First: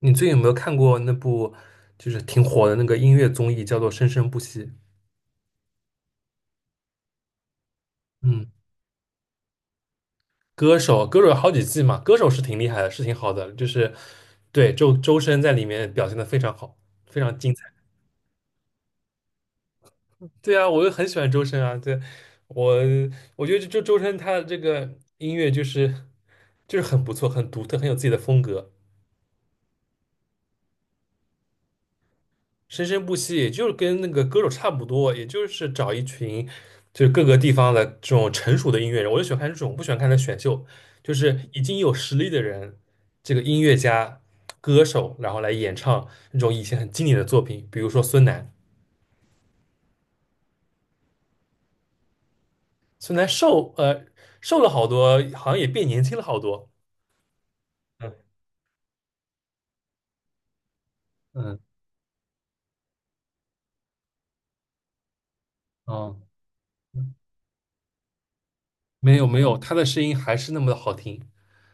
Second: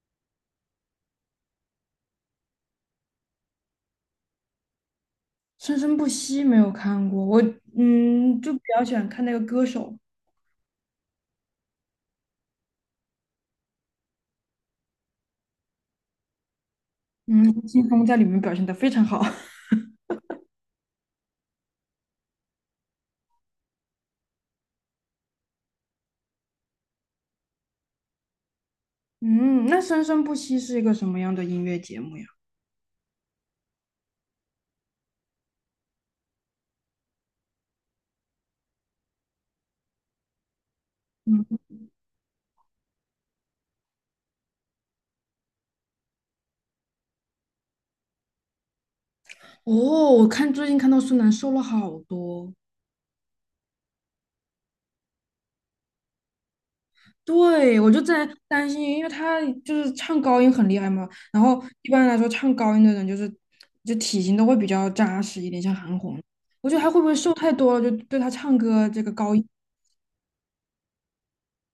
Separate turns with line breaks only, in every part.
你最近有没有看过那部就是挺火的那个音乐综艺，叫做《生生不息》？
生生不息没有看过，我
嗯，
就比较喜欢看那个歌手。
歌手，歌手有好几季嘛，歌手是挺厉害的，是挺好的，就是对周深在里面表现的非常好，非常精
嗯，
彩。
吴青峰在里面表现得非常好。
对啊，我就很喜欢周深啊，对，我我觉得就周深他的这个音乐就是很不错，很独特，很有自己的风格。
嗯，那生生不息是一个什么样的音乐节目呀？
生生不息，也就是跟那个歌手差不多，也就是找一群就是各个地方的这种成熟的音乐人，我就喜欢看这种，不喜欢看那选秀，就是
嗯，
已经有实力的人，这个音乐家、歌手，然后来演唱那种以前很经典的作品，比如说孙楠，
哦，我看最近看到孙楠瘦了好多。
孙楠瘦了好多，好像也变年轻了好多。
对，我就在
嗯
担心，因为他就是唱高音很厉害嘛，然
嗯，
后一般来说唱高音的人就是就体型都会比较扎实一点，像韩
哦，
红，我觉得他会不会瘦太多了，就对他唱歌这个
没有
高
没
音。
有，他的声音还是那么的好听。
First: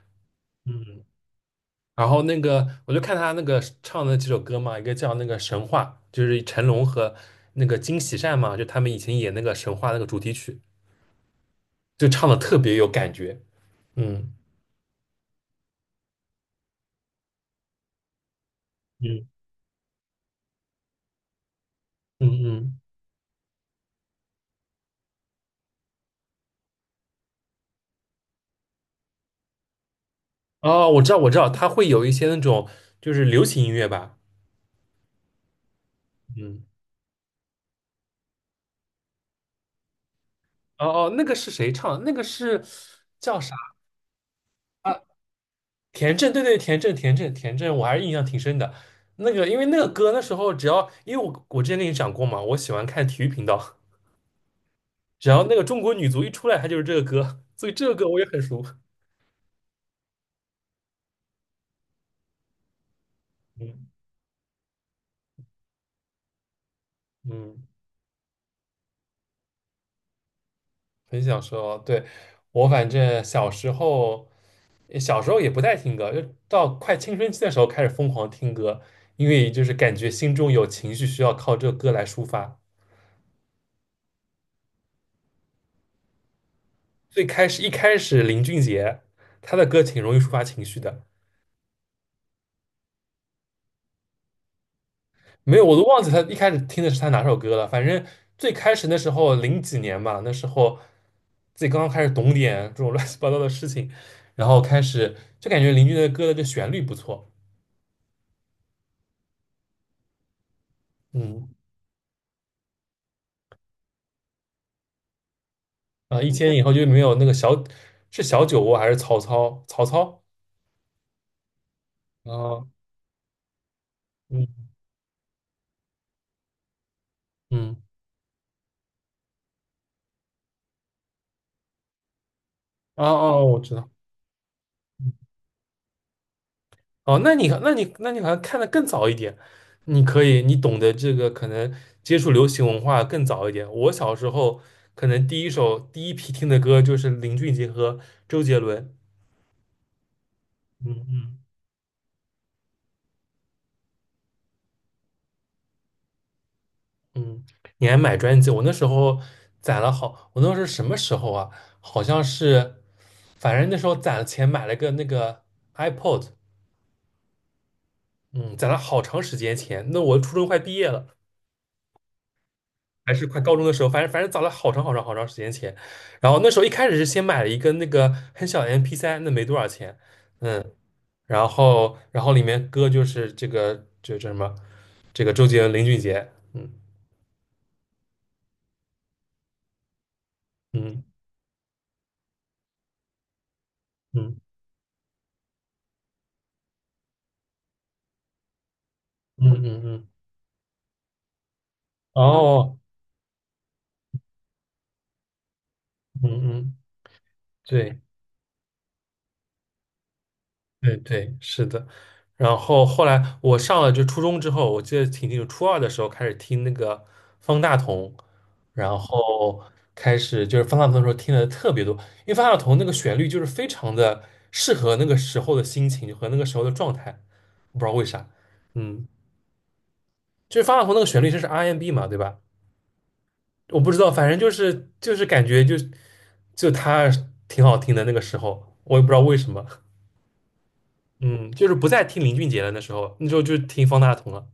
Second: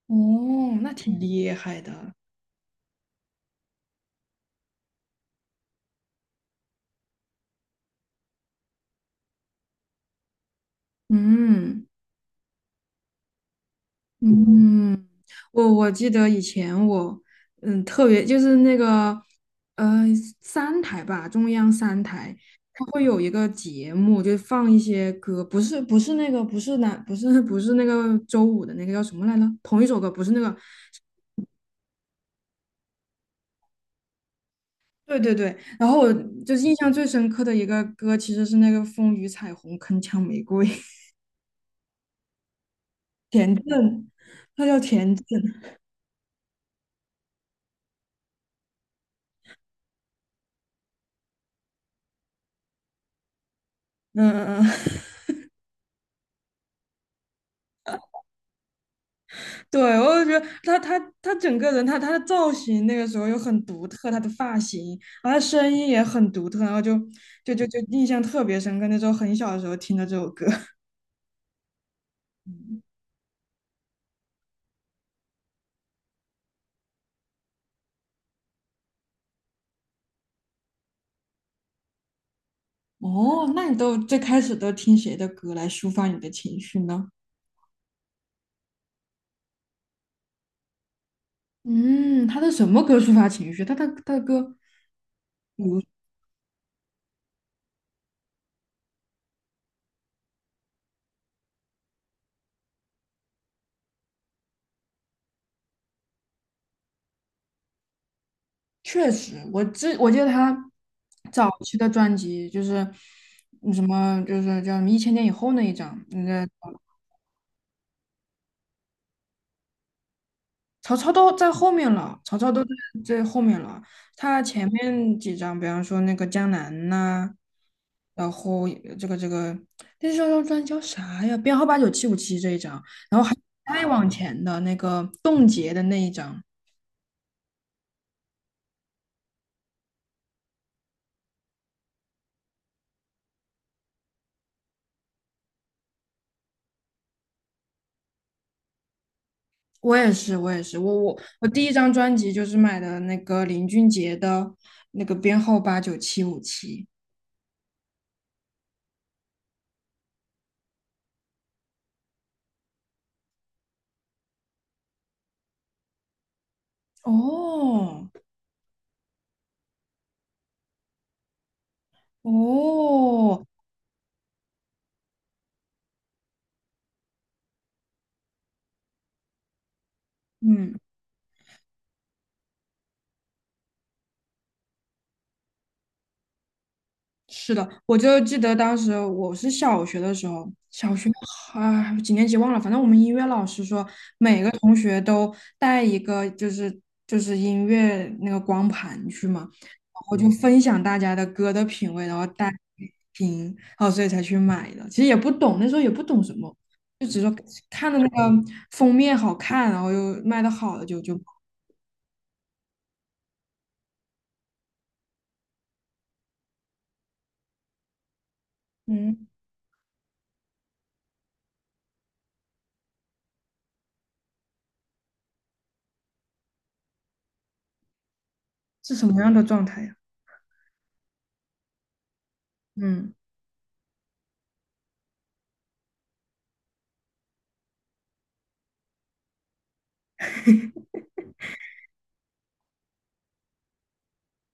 哦，那
嗯。
挺厉害
然
的。
后那个，我就看他那个唱的几首歌嘛，一个叫那个《神话》，就是成龙和那个金喜善嘛，就他们以前演那个《神话》那个主题曲，
嗯。
就唱的特别有感觉。嗯
嗯，我记得以前我，嗯，特别就是那个，
嗯
呃，三台吧，中央三
嗯
台，
嗯。
它会有一个节目，就放一些歌，不是那个，不是那不是 不是那个周五的那个叫什么来着？同一首歌，不是那个，
哦，我知道，我知道，他会有一些那种就是流行音乐吧。
对对对。然后我就是
嗯。
印象最深刻的一个歌，其实是那个《风雨彩虹铿锵玫瑰》。
哦哦，那个是谁唱的？那个是 叫
田
啥
震，他叫
啊？
田震。
田震，对对，田震，田震，田震，我还是印象挺深的。那个，因为那个歌那时候只要，因为我之前跟你讲过嘛，我喜欢看体育频道。
嗯嗯嗯。
只要那个中国女足一出来，她就是这个歌，所以这个歌我也很熟。
对，我就觉得他整个人，他的造型那个时候又很
嗯
独特，他的发型，然后他声音也很独特，然后就就
嗯，
就就印象特别深刻。那时候很小的时候听的这首歌。
很想说，对，我反 正小时候，小时候也不太听歌，就到快青春期的时候开始疯狂听歌，因为就是感觉心中有情绪需要靠这个歌来抒发。
哦，那你都最开始都听谁的歌来抒发你的情绪呢？
最开始一开始林俊杰，他的歌挺容易抒发情绪的，
嗯，他的什么歌抒发情绪？他的歌，
没有，
比
我都
如
忘记他一开始听的是他哪首歌了。反正最开始那时候零几年吧，那时候自己刚刚开始懂点这种 乱七八糟的事情，然后开始就感觉邻居的歌的这旋律不错。
确实，我记得他
嗯，
早期的专辑就是什么，就是叫什么《一千年以后》那一张，
啊，
那
一
个
千以后就没有那个是小酒窝还是曹操？曹操？
曹操都在后面了，曹操都
啊，
在最后面了。他
嗯
前面几张，比方说那个江南呐，
嗯，
然后这个那张专辑叫啥呀？编号八九七五七这一张，
哦
然后还
哦，我知
再
道。
往前的那个冻结的那一张。
哦，那你好像看的更早一点，你可以你懂得这个可能接触流行文化更早一点。我小时候可能第一批听的歌就是林俊杰和周杰伦。
我也是，我也是，我
嗯
我
嗯
我第一张专辑就是买的那个林俊杰的那个编号八九七五七。
嗯，你还买专辑？我那时候攒了好，我那时候什么时候啊？好像是，反正那时候攒了钱买了个那个 iPod,
哦
嗯，攒了好长时间钱。那我初中快毕业了。还是快
哦，
高中的时候，反正早了好长好长好长时间前。然后那时候一开始是先买了一个那个很小的 MP3,那没多少钱。
嗯。
然后里面歌就是这个这这什么，这个周杰伦、林俊杰，嗯
是的，我就记得当时我是小学的时候，小
嗯
学啊几年级忘了，反正我们音乐老师说
嗯
每个同学都带一个就是就是音乐那个光盘去嘛，然
嗯嗯嗯，
后就分享大家的歌的品味，然后带
哦，
听，然后所以才去买的。其实也不懂，那时候也不
嗯
懂什么，
嗯，
就只是说看的
对，
那个封面好看，然后又卖的好的
对
就，
对，是的。然后后来我上了就初中之后，我记得挺清楚，初二的时候开始听那个方大同，然
嗯。
后开始就是方大同的时候听的特别多，因为方大同那个旋律就是非常的适合那个时候的心情和那个时候的状态，我不知道为啥，
是
嗯，
什么样的状态呀？
就是方大同那个旋律就是 R&B 嘛，对吧？
嗯。
我不知道，反正就是就是感觉就他挺好听的那个时候，我也不知道为什么，嗯，就是不再听林俊杰了，那时候就听方大同了。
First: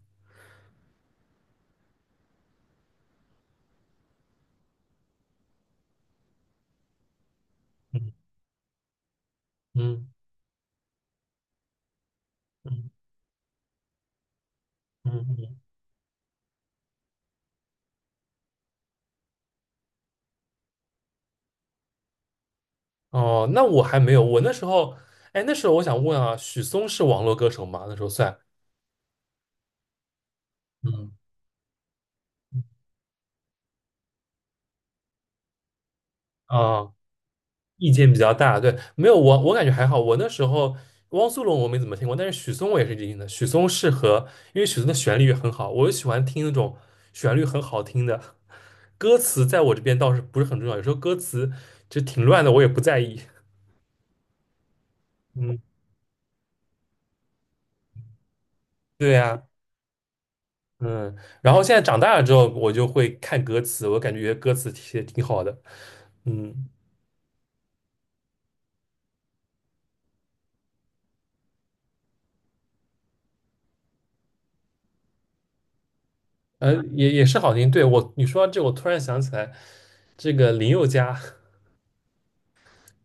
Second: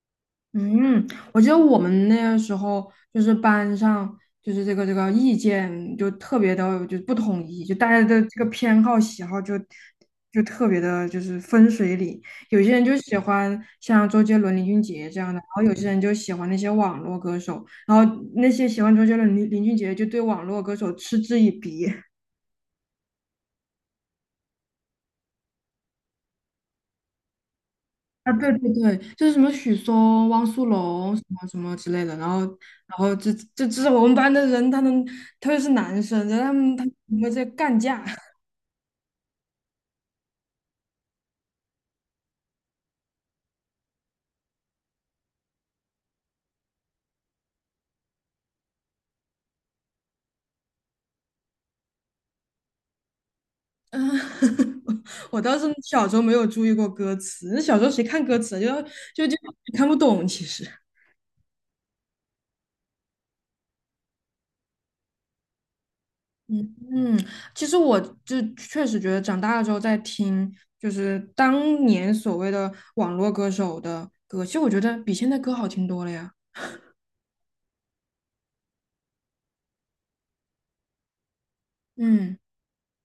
嗯，我记得我们那个时候就是班上就是这个意见就特别的就不统一，就大家
嗯
的这个偏好喜好
嗯
就特别的就是分水岭，有些人就
嗯
喜欢像周杰伦、林俊杰这
嗯
样的，然
嗯。
后有些人就喜欢那些网络歌手，然后那些喜欢周杰伦、林俊杰就对网络歌手嗤之以鼻。
哦，那我还没有，我那时候，哎，那时候我想问啊，许嵩是网络歌手吗？那时候
啊，
算，
对对对，就是什么许嵩、汪苏
嗯
泷什么什么之类的，然后这是我们班的人，他们特别是男生，然后他们他
啊，
们会在干
意
架。
见比较 大，对，没有我感觉还好，我那时候汪苏泷我没怎么听过，但是许嵩我也是听的，许嵩适合，因为许嵩的旋律也很好，我就喜欢听那种旋律很好听的，歌词在我这边倒是不是很重要，有时候歌词就挺乱的，我也不在意。
嗯，我
嗯，
倒是小时候没有注意过歌词，那小时候谁看歌词啊
对
就
呀、
看不懂，其实。
嗯，然后现在长大了之后，我就会看歌词，我感觉歌词写的挺好的，嗯，
嗯嗯，其实我就确实觉得长大了之后再听，就是当年所谓的网络歌手的歌，其实我觉得比现在歌好听多了呀。
呃，也也是好听。对，我，你说到这，我突然想起来，这个林宥嘉，
嗯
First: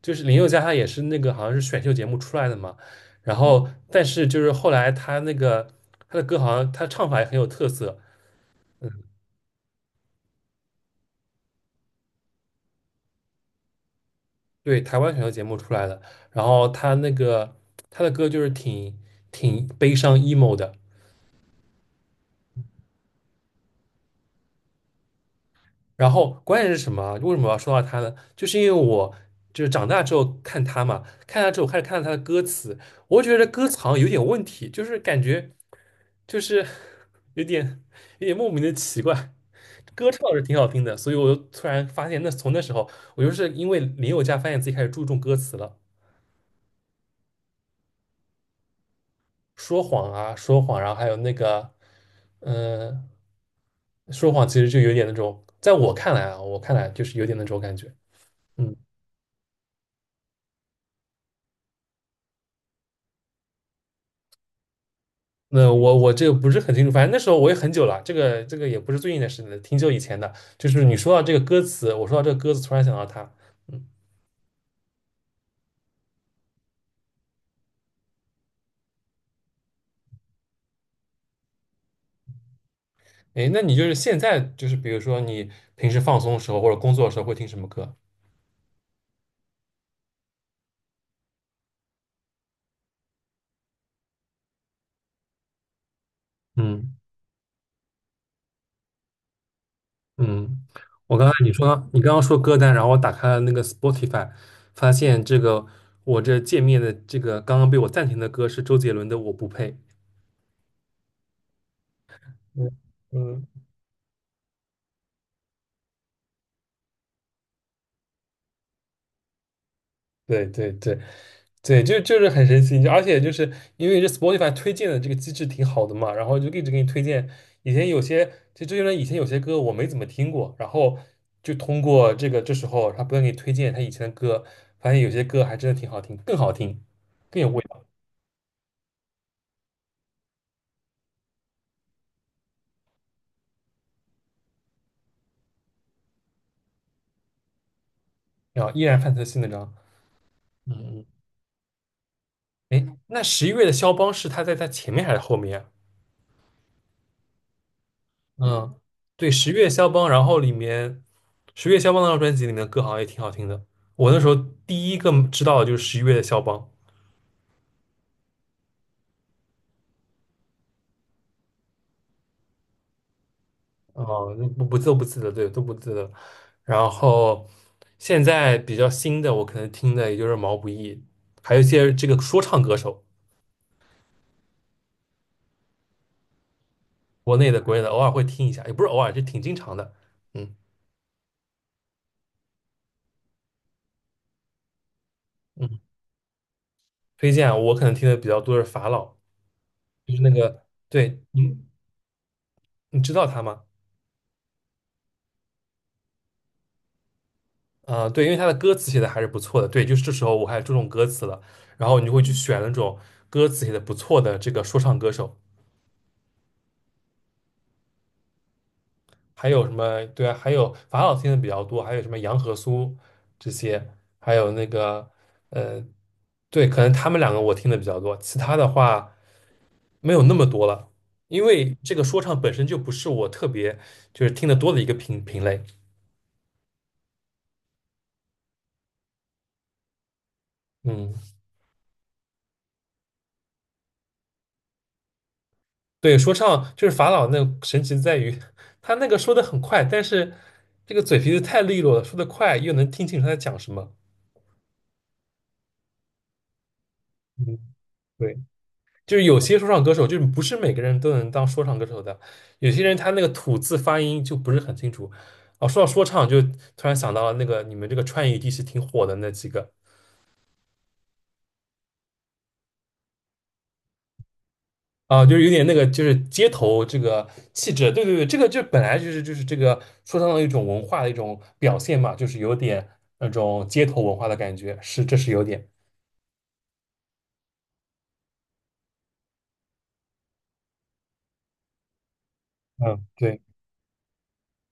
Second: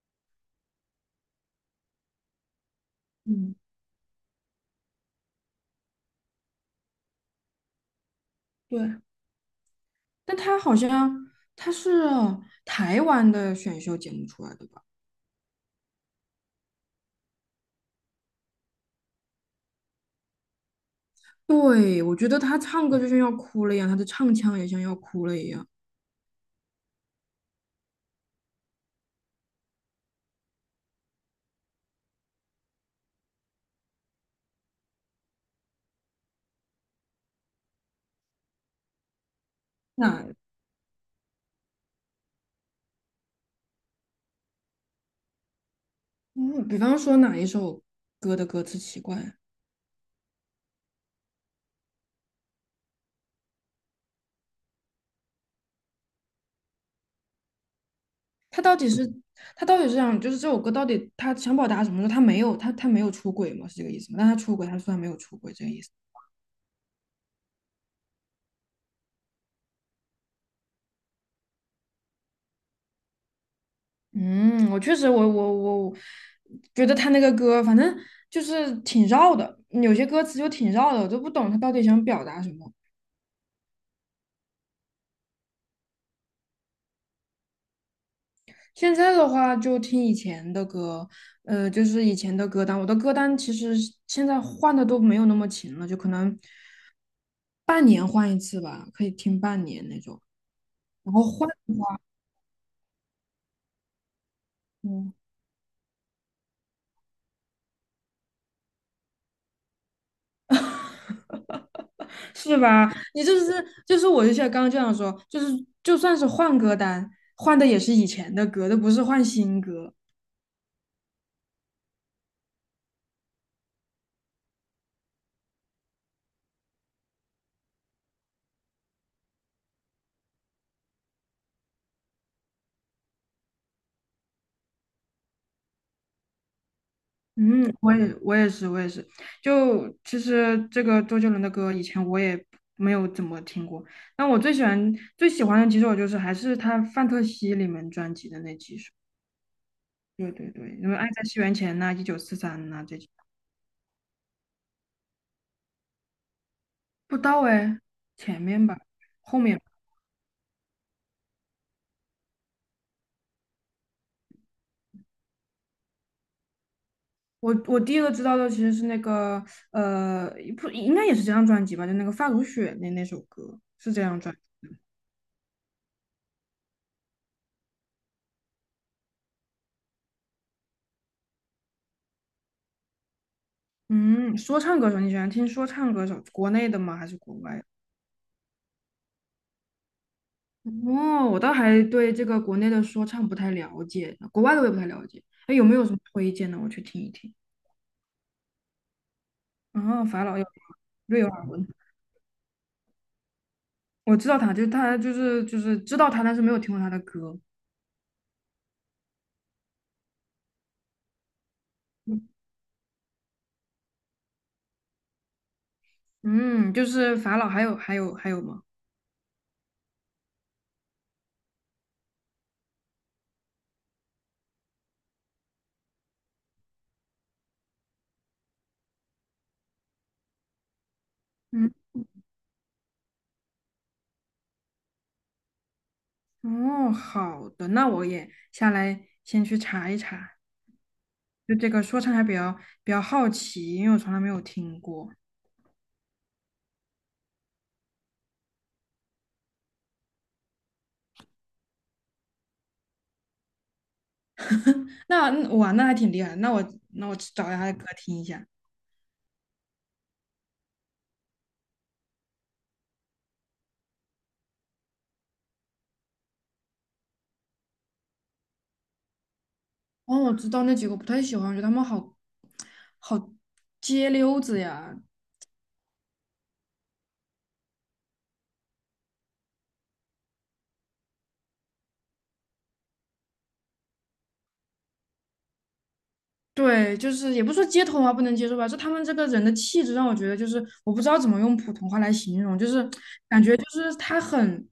就是林宥嘉，他也是那个好像是选秀节目出来的嘛，然
嗯，
后但是就是后来他那个他的歌好像他唱法也很有特色，
对。但他好像他是台湾的选秀节目出来的
对，
吧？
台湾选秀节目出来的，然后他那个他的歌就是挺悲伤 emo 的，
对，我觉得他唱歌就像要哭了一样，他的唱腔也像要哭了一样。
然后关键是什么啊为什么我要说到他呢？就是因为我就是长大之后看他嘛，看他之后开始看到他的歌词，我觉得歌词好像有点问题，就是感觉就是 有点有点莫名的奇怪。歌唱
那
是挺好听的，所以我就突然发现那，从那时候我就是因为林宥嘉发现自己开始注重歌词了，
嗯，比方说哪一首歌的歌词奇怪啊？
说谎啊，说谎，然后还有那个，嗯、说谎其实就有点那种，在我看来啊，我看来就是有点那种感觉。
他
嗯。
到底是他到底是想就是这首歌到底他想表达什么？他没有他没有出轨吗？是这个意思吗？但他出轨，他说他没有出轨这个
那
意思。
我这个不是很清楚，反正那时候我也很久了，这个也不是最近的事了，挺久以前的。就是你说到这个歌词，我说到这个歌词，突然想到它。嗯，
嗯，我确实我觉得他那个歌反正就是挺绕的，有些歌词就挺绕的，我都不懂他到底想表达什么。
哎，那你就是现在就是比如说你平时放松的时候或者工作的时候会听什么歌？
现在的话就听以前的歌，就是以前的歌单。我的歌单其实现在换的都没有那么勤了，就可能
嗯
半年换一次吧，可以听半年那种。
嗯，
然
我
后
刚才
换，的话，
你刚刚说歌单，然后我打开了那个 Spotify,发
嗯，
现这个我这界面的这个刚刚被我暂停的歌是周杰伦的《我不配》。
是
嗯
吧？你就
嗯，
是就是我就像刚刚这样说，就是就算是换歌单，换的也是以前的歌，都不是换新歌。
对对对，对，就是很神奇，就而且就是因为这 Spotify 推荐的这个机制挺好的嘛，然后就一直给你推荐。以前有些，其实这些人以前有些歌我没怎么听过，然后就通过这个这时候他不断给你推荐他以前的歌，发现有些歌还真的挺好听，更好听，更有味
嗯，
道，
我也是，就其实这个周杰伦的歌以前我也没有怎么听过，但我最喜欢最喜欢的几首就是还是他《范特西》里面专辑的那
然后
几
依
首，
然范特西那张。
对对对，
嗯
因为
嗯，
《爱在西元前》呐、《一九四三》呐
哎，
这几，
那十一月的肖邦是他在他前面还是后面啊？
不到哎，前面
嗯，
吧，
对，
后
十
面吧，
月肖邦，然后里面十月肖邦那张专辑里面的歌好像也挺好听的。我那时候第一个知道的就是十一月的肖邦，
我第一个知道的其实是那个呃不应该也是这张专辑吧，就那个《发如雪》那首歌是这张专
哦、
辑。
那不不都不记得，对，都不记得。然后现在比较新的，我可能听的也就是毛不易，还有一些这个说唱歌手，
嗯，说唱歌手你喜欢听说唱歌手，国内的吗还是国
国内
外
的、
的？
国内的，偶尔会听一下，也不是偶尔，就挺经常的。嗯
哦，我倒还对这个国内的说唱不太了解，国外的我也不太了解。哎，有没
嗯，
有什么推荐的？我去听一
推
听。
荐啊我可能听的比较多是法老，
哦，
就是
法
那
老有
个，对，
瑞尔
你
文，
你知道他吗？
我知道他，就是知道他，但是没有听过他的歌。
啊、呃对，因为他的歌词写的还是不错的，对，就是这时候我还注重歌词了，然后你就会去选那种歌词写的不错的这个说唱歌手，
嗯，就是法老还有吗？
还有什么，对啊，还有法老听的比较多，还有什么杨和苏这些，还有那个，呃，对，可能他们两个我听的比较多，其他的话没有那么多了，因
嗯，
为这个说唱本身就不是我特别就是听得多的一个品类，
哦，好的，那我也下来先去查一查。
嗯。
就这个说唱还比较比较好奇，因为我从来没有听过。
对，说唱就是法老那神奇在于，他那个说的很快，但是这个嘴皮子太利落了，说的快又能听清楚他在讲什么。
那嗯哇，那还挺厉害的。那我去找一
嗯，
下他的歌听一
对，
下。
就是有些说唱歌手，就是不是每个人都能当说唱歌手的，有些人他那个吐字发音就不是很清楚。哦，说到说唱，就突然想到了那个你们这个川渝地区挺火的那几个，
哦，我知道那几个不太喜欢，我觉得他们好街溜子呀。
啊，就是有点那个，就是街头这个气质，对对对，这个就本来就是这个说唱的一种文化的一种表现嘛，就是有点那种街头文化的感觉，是这是有点，
对，就是也不说街头啊不能接受吧，就他们这个人的气质让我觉得就是我不知道怎么用普通话来形容，就是
嗯，对，
感觉就是他很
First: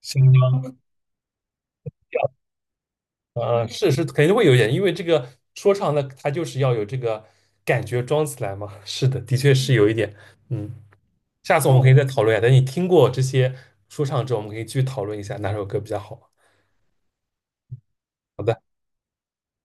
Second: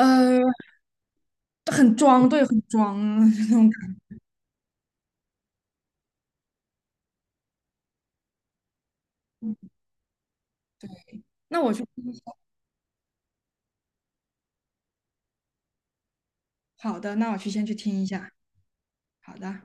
新疆
很
调，
装，对，很装 那
嗯，
种
是
感觉。
是肯定会有一点，因为这个说唱的它就是要有这个感觉装起来嘛，是的，的确是有一点，嗯，下
那
次
我
我们
去
可以再讨论一下，等你听过这些说唱之后，我们可以继续讨论一下哪首歌比较好。
好的，那我去先去听一下，
好的。
好的。